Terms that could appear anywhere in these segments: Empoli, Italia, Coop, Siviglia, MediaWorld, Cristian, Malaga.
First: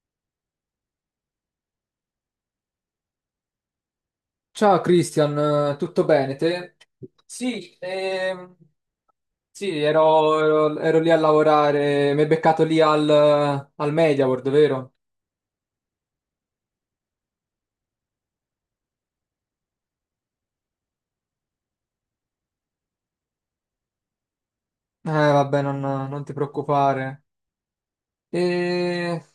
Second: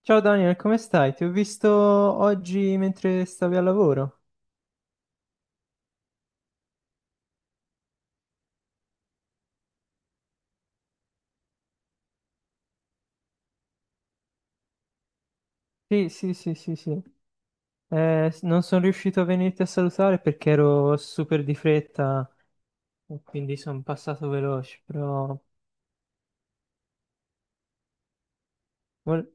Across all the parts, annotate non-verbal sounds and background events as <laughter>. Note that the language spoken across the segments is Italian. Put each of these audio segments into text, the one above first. Ciao Daniel, come stai? Ti ho visto oggi mentre stavi al lavoro. Ciao Cristian, tutto bene te? Sì, sì, ero lì a lavorare, mi hai beccato lì al, al MediaWorld, vero? Sì, sì, sì, sì, sì. Non sono riuscito a venirti a salutare perché ero super di fretta e quindi sono passato veloce, però Vabbè, non ti preoccupare. E... vol-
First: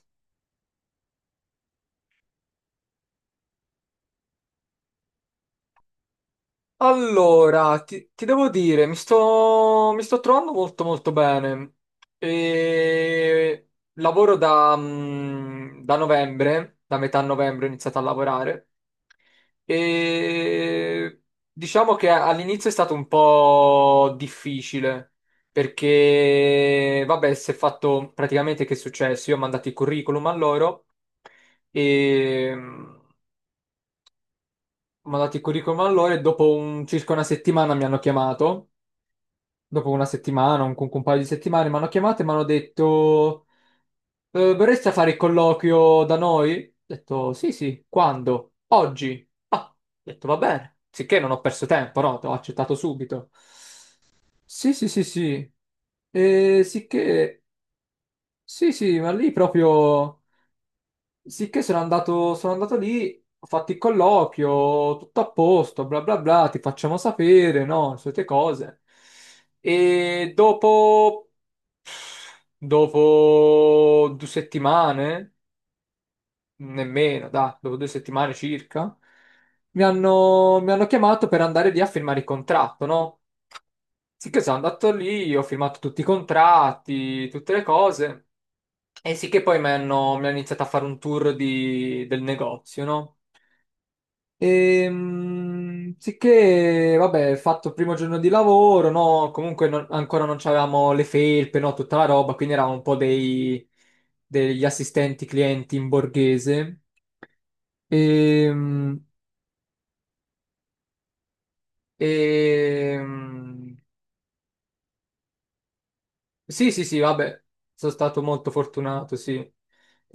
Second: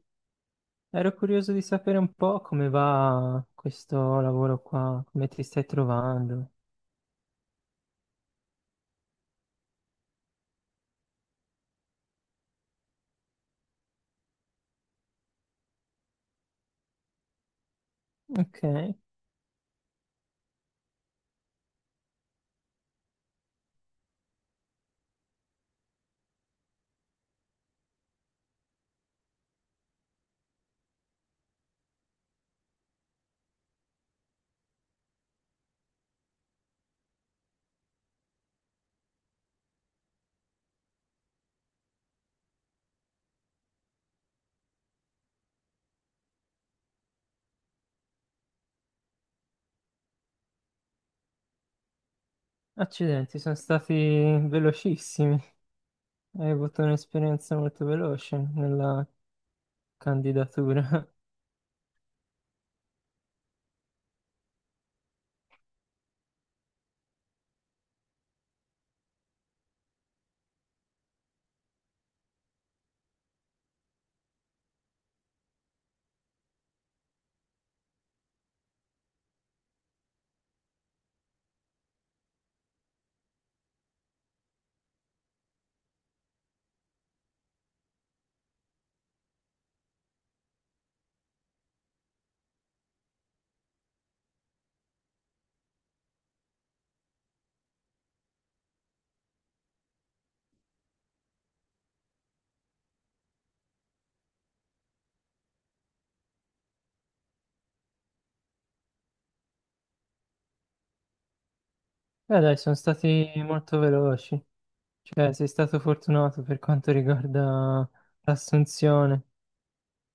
ero curioso di sapere un po' come va questo lavoro qua, come ti stai trovando. Allora, ti devo dire, mi sto trovando molto molto bene. E... Lavoro da, da novembre, da metà novembre ho iniziato a Ok, lavorare. E diciamo che all'inizio è stato un po' difficile perché, vabbè, si è fatto praticamente che è successo? Io ho mandato il curriculum a loro e ho mandato il curriculum a loro e dopo circa una settimana mi hanno chiamato. Dopo una settimana, un paio di settimane mi hanno chiamato e mi hanno detto. Vorresti fare il colloquio da noi? Ho detto, sì, sì, quando? Oggi? Ah, ho detto, va bene. Sicché non ho perso tempo, no? Ho accettato subito. accidenti, sono stati Sì, sì, sì, velocissimi. sì. Hai Eh, avuto sicché, un'esperienza molto veloce sì, sì, nella ma lì proprio, candidatura. <laughs> sicché sono andato lì, ho fatto il colloquio, tutto a posto, bla bla bla, ti facciamo sapere, no? Le solite cose. E dopo, dopo due settimane, nemmeno, dai, dopo due settimane circa, mi hanno chiamato per andare lì a firmare il contratto, no? Sì che sono andato lì, ho firmato tutti i contratti, tutte le cose, e sì che poi mi hanno iniziato a fare un tour del negozio, no? Sì che, vabbè, ho fatto il primo giorno di lavoro, no? Comunque ancora non avevamo le felpe, no? Tutta la roba, quindi eravamo un po' dei, degli assistenti clienti in borghese. Ehm, Beh, dai, sono stati Ehm, molto veloci. Cioè, sei stato fortunato per Sì, sì, quanto sì, vabbè, riguarda sono stato molto fortunato, l'assunzione. sì.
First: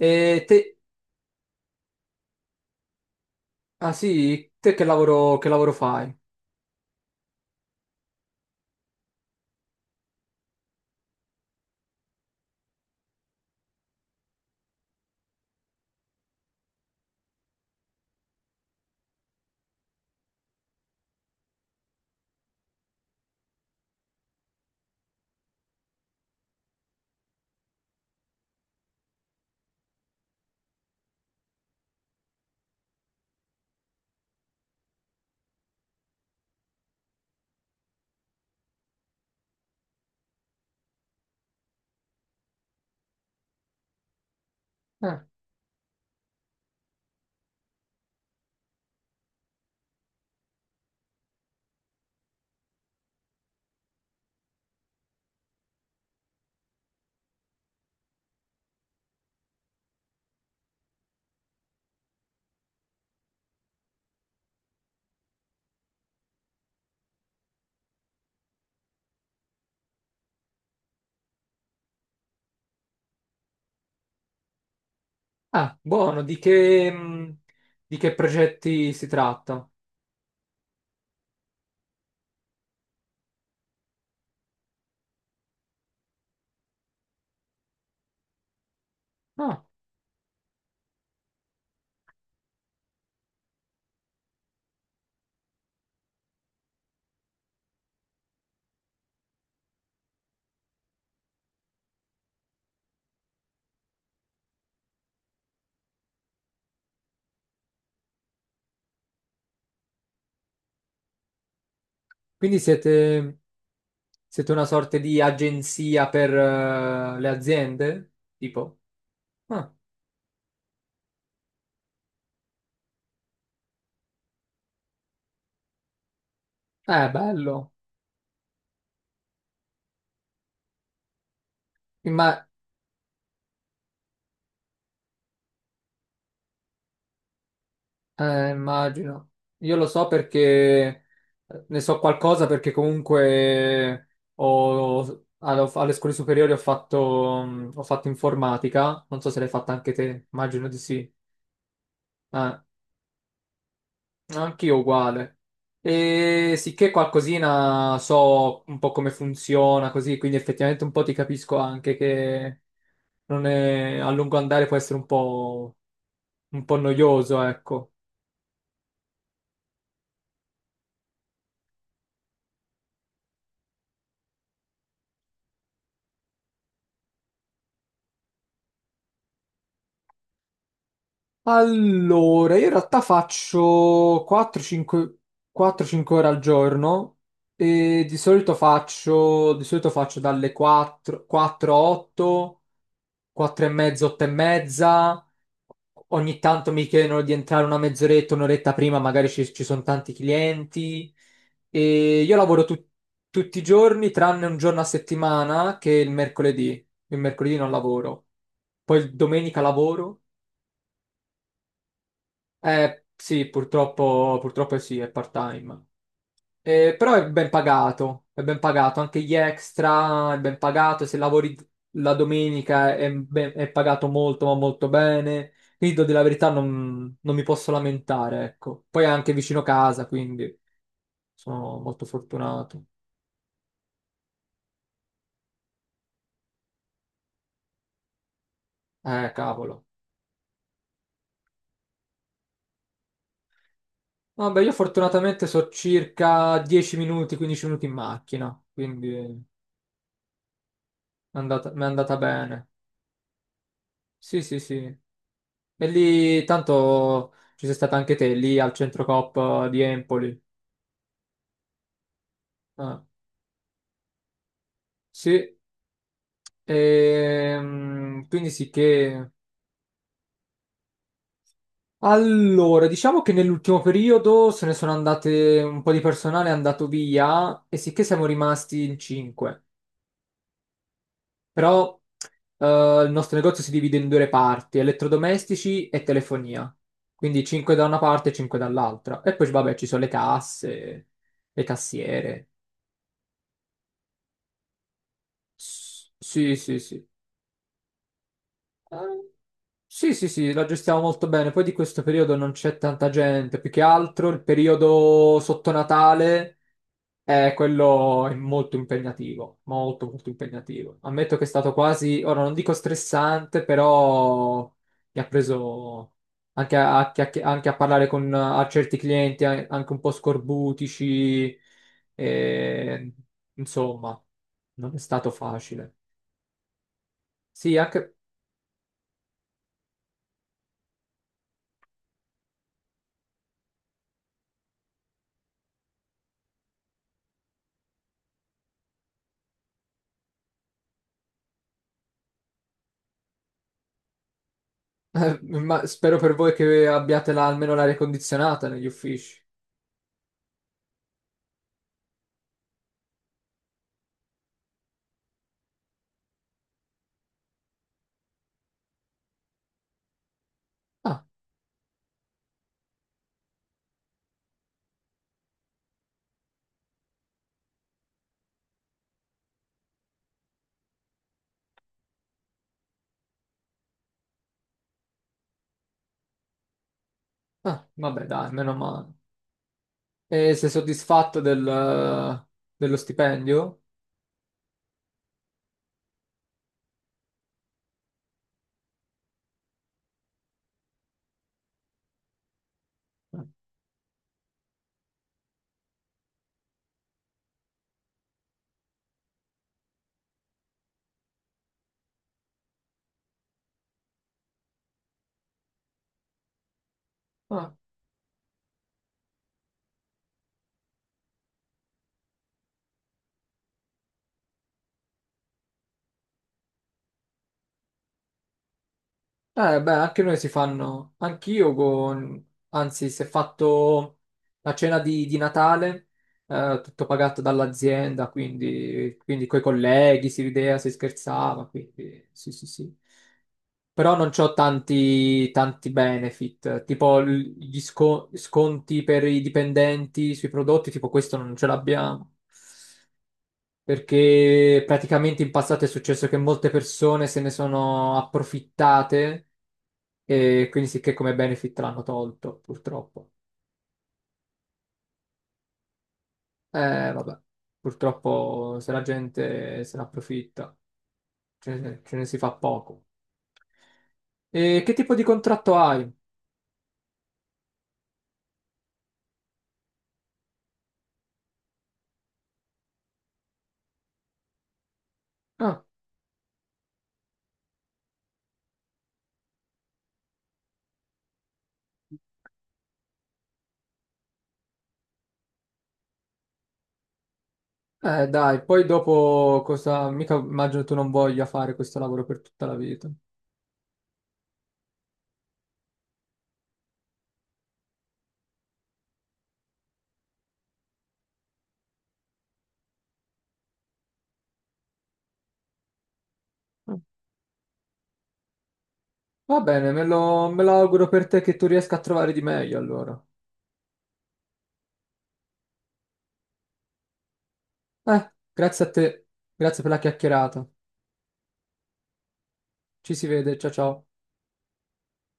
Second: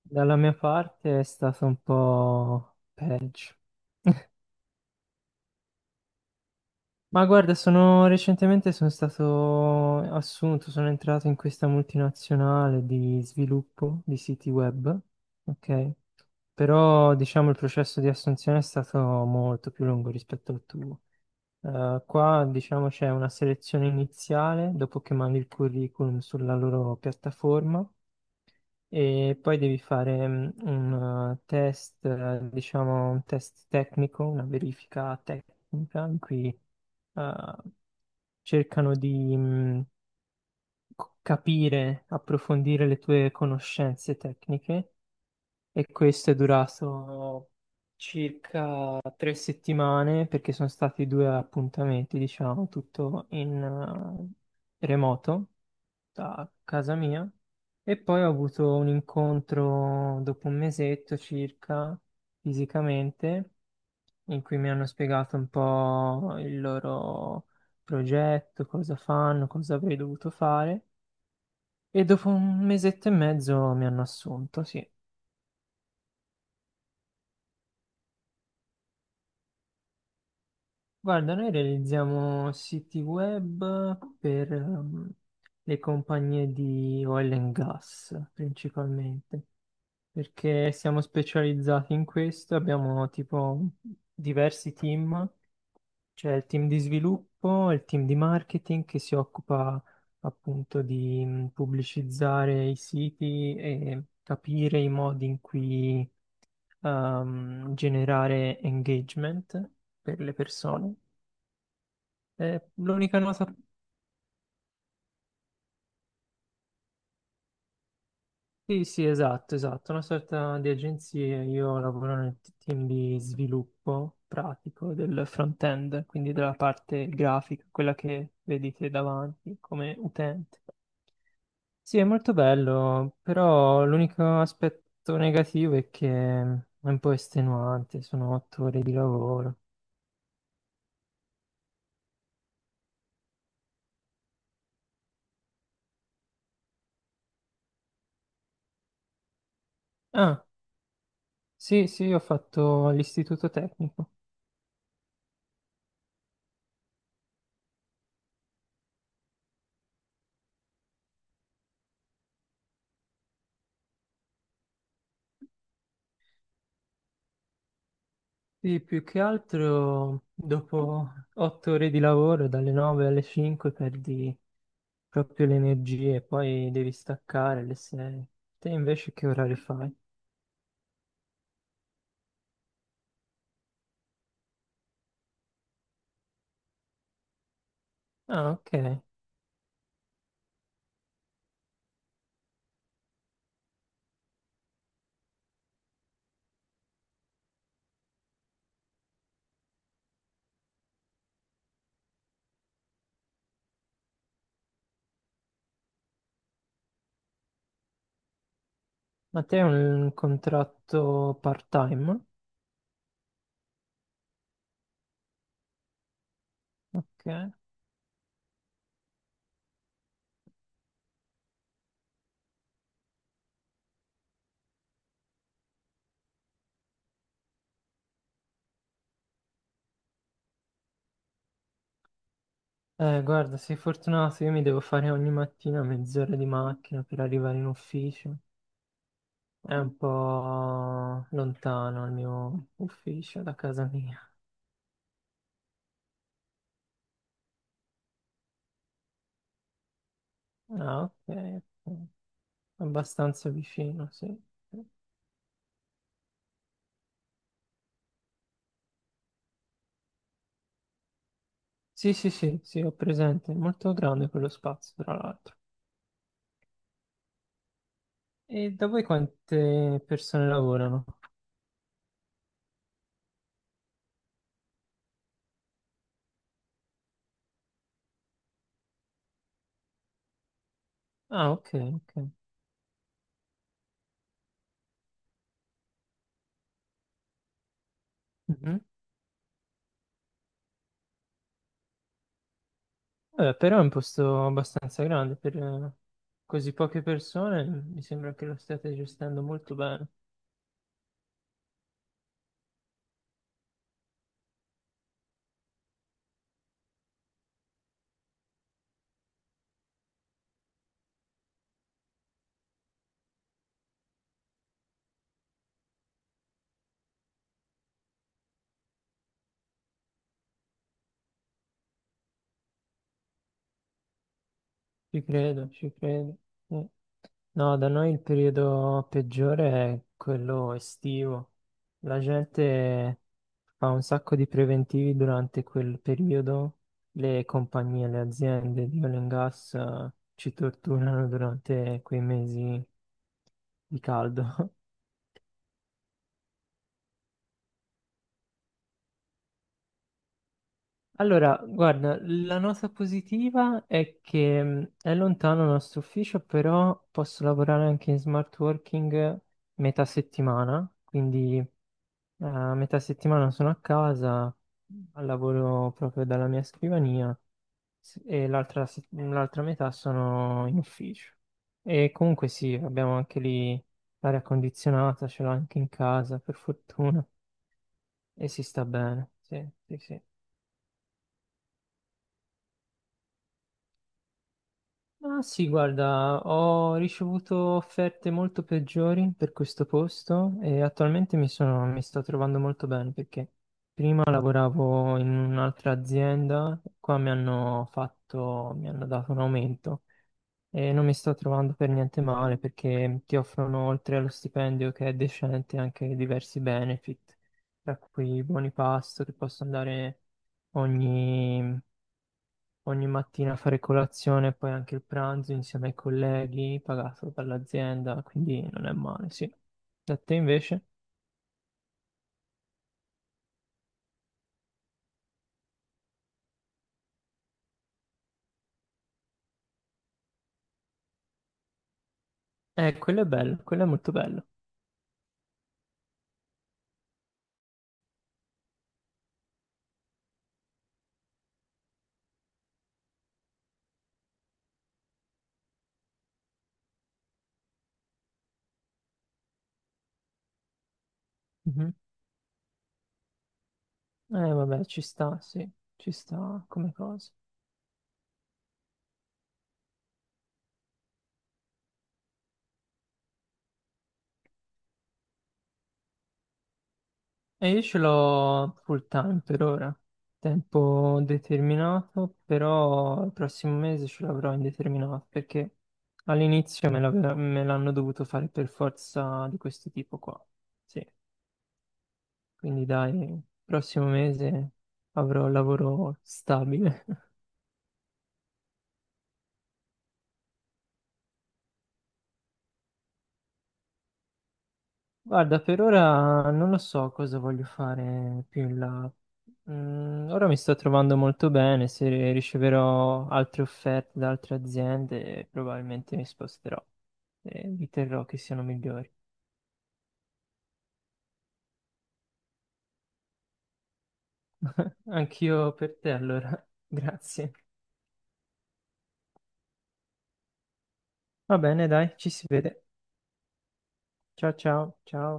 Dalla mia te, parte è stato un po' peggio. ah sì, te che lavoro fai? Ma guarda, sono recentemente sono stato assunto, sono entrato in questa multinazionale di sviluppo di siti web, ok? Però diciamo il processo di assunzione è stato molto più lungo rispetto al tuo. Qua diciamo c'è una selezione iniziale dopo che mandi il curriculum sulla loro piattaforma e poi devi fare un test, diciamo un test tecnico, una verifica tecnica in cui eh, cercano di capire, approfondire le tue conoscenze tecniche Ah, e questo è durato circa tre settimane perché sono stati due appuntamenti, diciamo, tutto in remoto a casa mia e poi ho avuto un incontro dopo un mesetto circa fisicamente in cui mi hanno spiegato un po' il loro progetto, cosa fanno, cosa avrei dovuto fare e dopo un mesetto e mezzo mi hanno assunto, sì. ah, buono, di che progetti si tratta? Guarda, noi realizziamo siti web per le compagnie di oil and gas principalmente. Ah, Perché siamo specializzati in questo, abbiamo tipo diversi team, c'è il team di sviluppo, il team di marketing che si occupa appunto di pubblicizzare i siti e capire i modi in cui generare engagement per le persone. quindi L'unica siete, nota. siete una sorta di agenzia per le aziende? Tipo, Sì, sì, esatto, ah, esatto, una sorta di agenzia. Io lavoro nel team di sviluppo pratico del front-end, quindi della è parte grafica, bello. quella che vedete davanti come utente. Sì, è molto Imma- bello, però l'unico aspetto negativo è che è un po' estenuante, sono otto ore di immagino. lavoro. Io lo so perché ne so qualcosa perché comunque alle scuole superiori ho fatto, ho fatto informatica. Non so se l'hai fatta anche te, Ah, immagino di sì. sì, sì, ho Eh, fatto l'istituto tecnico. anch'io uguale. E sicché qualcosina so un po' come funziona così, quindi effettivamente un po' ti capisco anche che non è, a lungo andare può essere un po' noioso, ecco. Sì, più che altro dopo otto ore di lavoro, dalle 9 alle 5, perdi proprio le energie, poi devi staccare alle 6. Te invece che orari fai? Allora, io in realtà faccio 4-5 ore al giorno e Ah, ok. Di solito faccio dalle 4 a 8, 4 e mezza, 8 e mezza. Ogni tanto mi chiedono di entrare una mezz'oretta, un'oretta prima, magari ci sono tanti clienti. E io lavoro tutti i giorni, tranne un giorno a settimana, che è il mercoledì. Il mercoledì non lavoro. Poi il Ma te domenica hai un lavoro contratto part-time? Sì, purtroppo sì, è part-time. Però Ok. È ben pagato, anche gli extra è ben pagato, se lavori la domenica è, è pagato molto, ma molto bene. Quindi, devo dire la verità, non mi posso lamentare, ecco. Poi è anche vicino casa, quindi sono molto fortunato. Guarda, sei fortunato, io mi devo fare ogni mattina mezz'ora di macchina per arrivare in ufficio. È Cavolo. un po' lontano il mio ufficio da casa mia. Vabbè, io fortunatamente so circa 10 minuti, 15 minuti in macchina, quindi è Ah, ok, mi è ok. andata bene. Abbastanza vicino, sì. Sì, sì, sì. E lì, tanto ci sei stata anche te, lì al centro Coop di Empoli. Sì, sì, sì, sì, ho Ah, presente. È molto grande quello spazio, tra sì, l'altro. Quindi sì E da voi che... quante persone lavorano? Allora, diciamo che nell'ultimo periodo se ne sono andate un po' di personale, è andato via e sì che siamo rimasti in cinque. Ah, ok, Però ok. Il nostro negozio si divide in due parti, elettrodomestici e telefonia. Quindi 5 da una parte e 5 Mhm. dall'altra. E poi vabbè, ci sono le casse, le cassiere. Vabbè, però è un posto abbastanza grande per Sì, così sì, poche sì. persone. Mi sembra che lo state Eh, gestendo molto bene. sì, sì, sì, la gestiamo molto bene. Poi di questo periodo non c'è tanta gente, più che altro il periodo sotto Natale è quello è molto impegnativo, molto molto impegnativo. Ammetto che è stato quasi, ora non dico stressante, però mi ha preso anche a anche a parlare con a certi clienti anche un po' scorbutici, e, insomma, non è Ci stato credo, ci facile. credo. Sì. No, Sì, da noi anche. il periodo peggiore è quello estivo. La gente fa un sacco di preventivi durante quel periodo, le compagnie, le aziende di oil and gas ci torturano durante quei mesi di caldo. <laughs> Ma spero per voi che abbiate almeno l'aria condizionata negli uffici. Allora, guarda, la nota positiva è che è lontano il nostro ufficio, però posso lavorare anche in smart working metà settimana, Ah, quindi a metà settimana sono a casa, lavoro proprio dalla mia scrivania. Sì, e l'altra se- l'altra metà sono in ufficio. E comunque sì, abbiamo anche lì l'aria condizionata, ce l'ho anche in casa, per fortuna, ah, vabbè, e dai, si meno sta male. bene. Sì, sì, sì. E sei soddisfatto del, dello stipendio? Ma sì, guarda, ho ricevuto offerte molto peggiori per questo posto e attualmente mi sto trovando molto bene perché prima lavoravo in un'altra azienda, qua mi hanno dato un aumento. E non mi sto trovando per niente male perché ti offrono, oltre allo stipendio che è decente, anche diversi benefit, Ah, tra cui buoni pasto che posso andare ogni, ogni mattina a fare colazione e poi anche il pranzo insieme ai colleghi, pagato dall'azienda, quindi non è male, sì. ah, beh, Da anche te noi si invece? fanno, anch'io con, anzi, si è fatto la cena di Natale, tutto pagato dall'azienda, quindi, quindi coi colleghi si rideva, si scherzava, quindi sì, sì, sì. Quello è bello, quello è molto Però non bello. c'ho tanti benefit, tipo sconti per i dipendenti sui prodotti, tipo questo non ce l'abbiamo, perché praticamente in passato è successo che molte persone se ne sono approfittate e quindi sì che come benefit Mhm. l'hanno tolto, purtroppo. Vabbè, ci sta, sì, ci sta come cosa. Vabbè, purtroppo se la gente se ne approfitta, ce ne si fa poco. E che tipo di contratto hai? E io ce l'ho full time per ora, tempo determinato, però il prossimo mese ce l'avrò indeterminato perché Ah. all'inizio me l'hanno dovuto fare per forza di questo tipo qua. Sì, quindi dai, prossimo mese avrò lavoro stabile. Dai, poi dopo cosa... Mica immagino tu non voglia fare questo lavoro per tutta la vita. Guarda, per ora non lo so cosa voglio fare più in là. Mm, ora mi sto trovando molto bene, se riceverò altre offerte da altre aziende, probabilmente mi sposterò e vi terrò che siano migliori. Va bene, me lo auguro per te che tu riesca a trovare di meglio allora. Anch'io per te allora, <laughs> grazie. Grazie a te, grazie per la chiacchierata. Va bene, dai, ci si vede. Ci si vede, ciao ciao. Ciao ciao, ciao.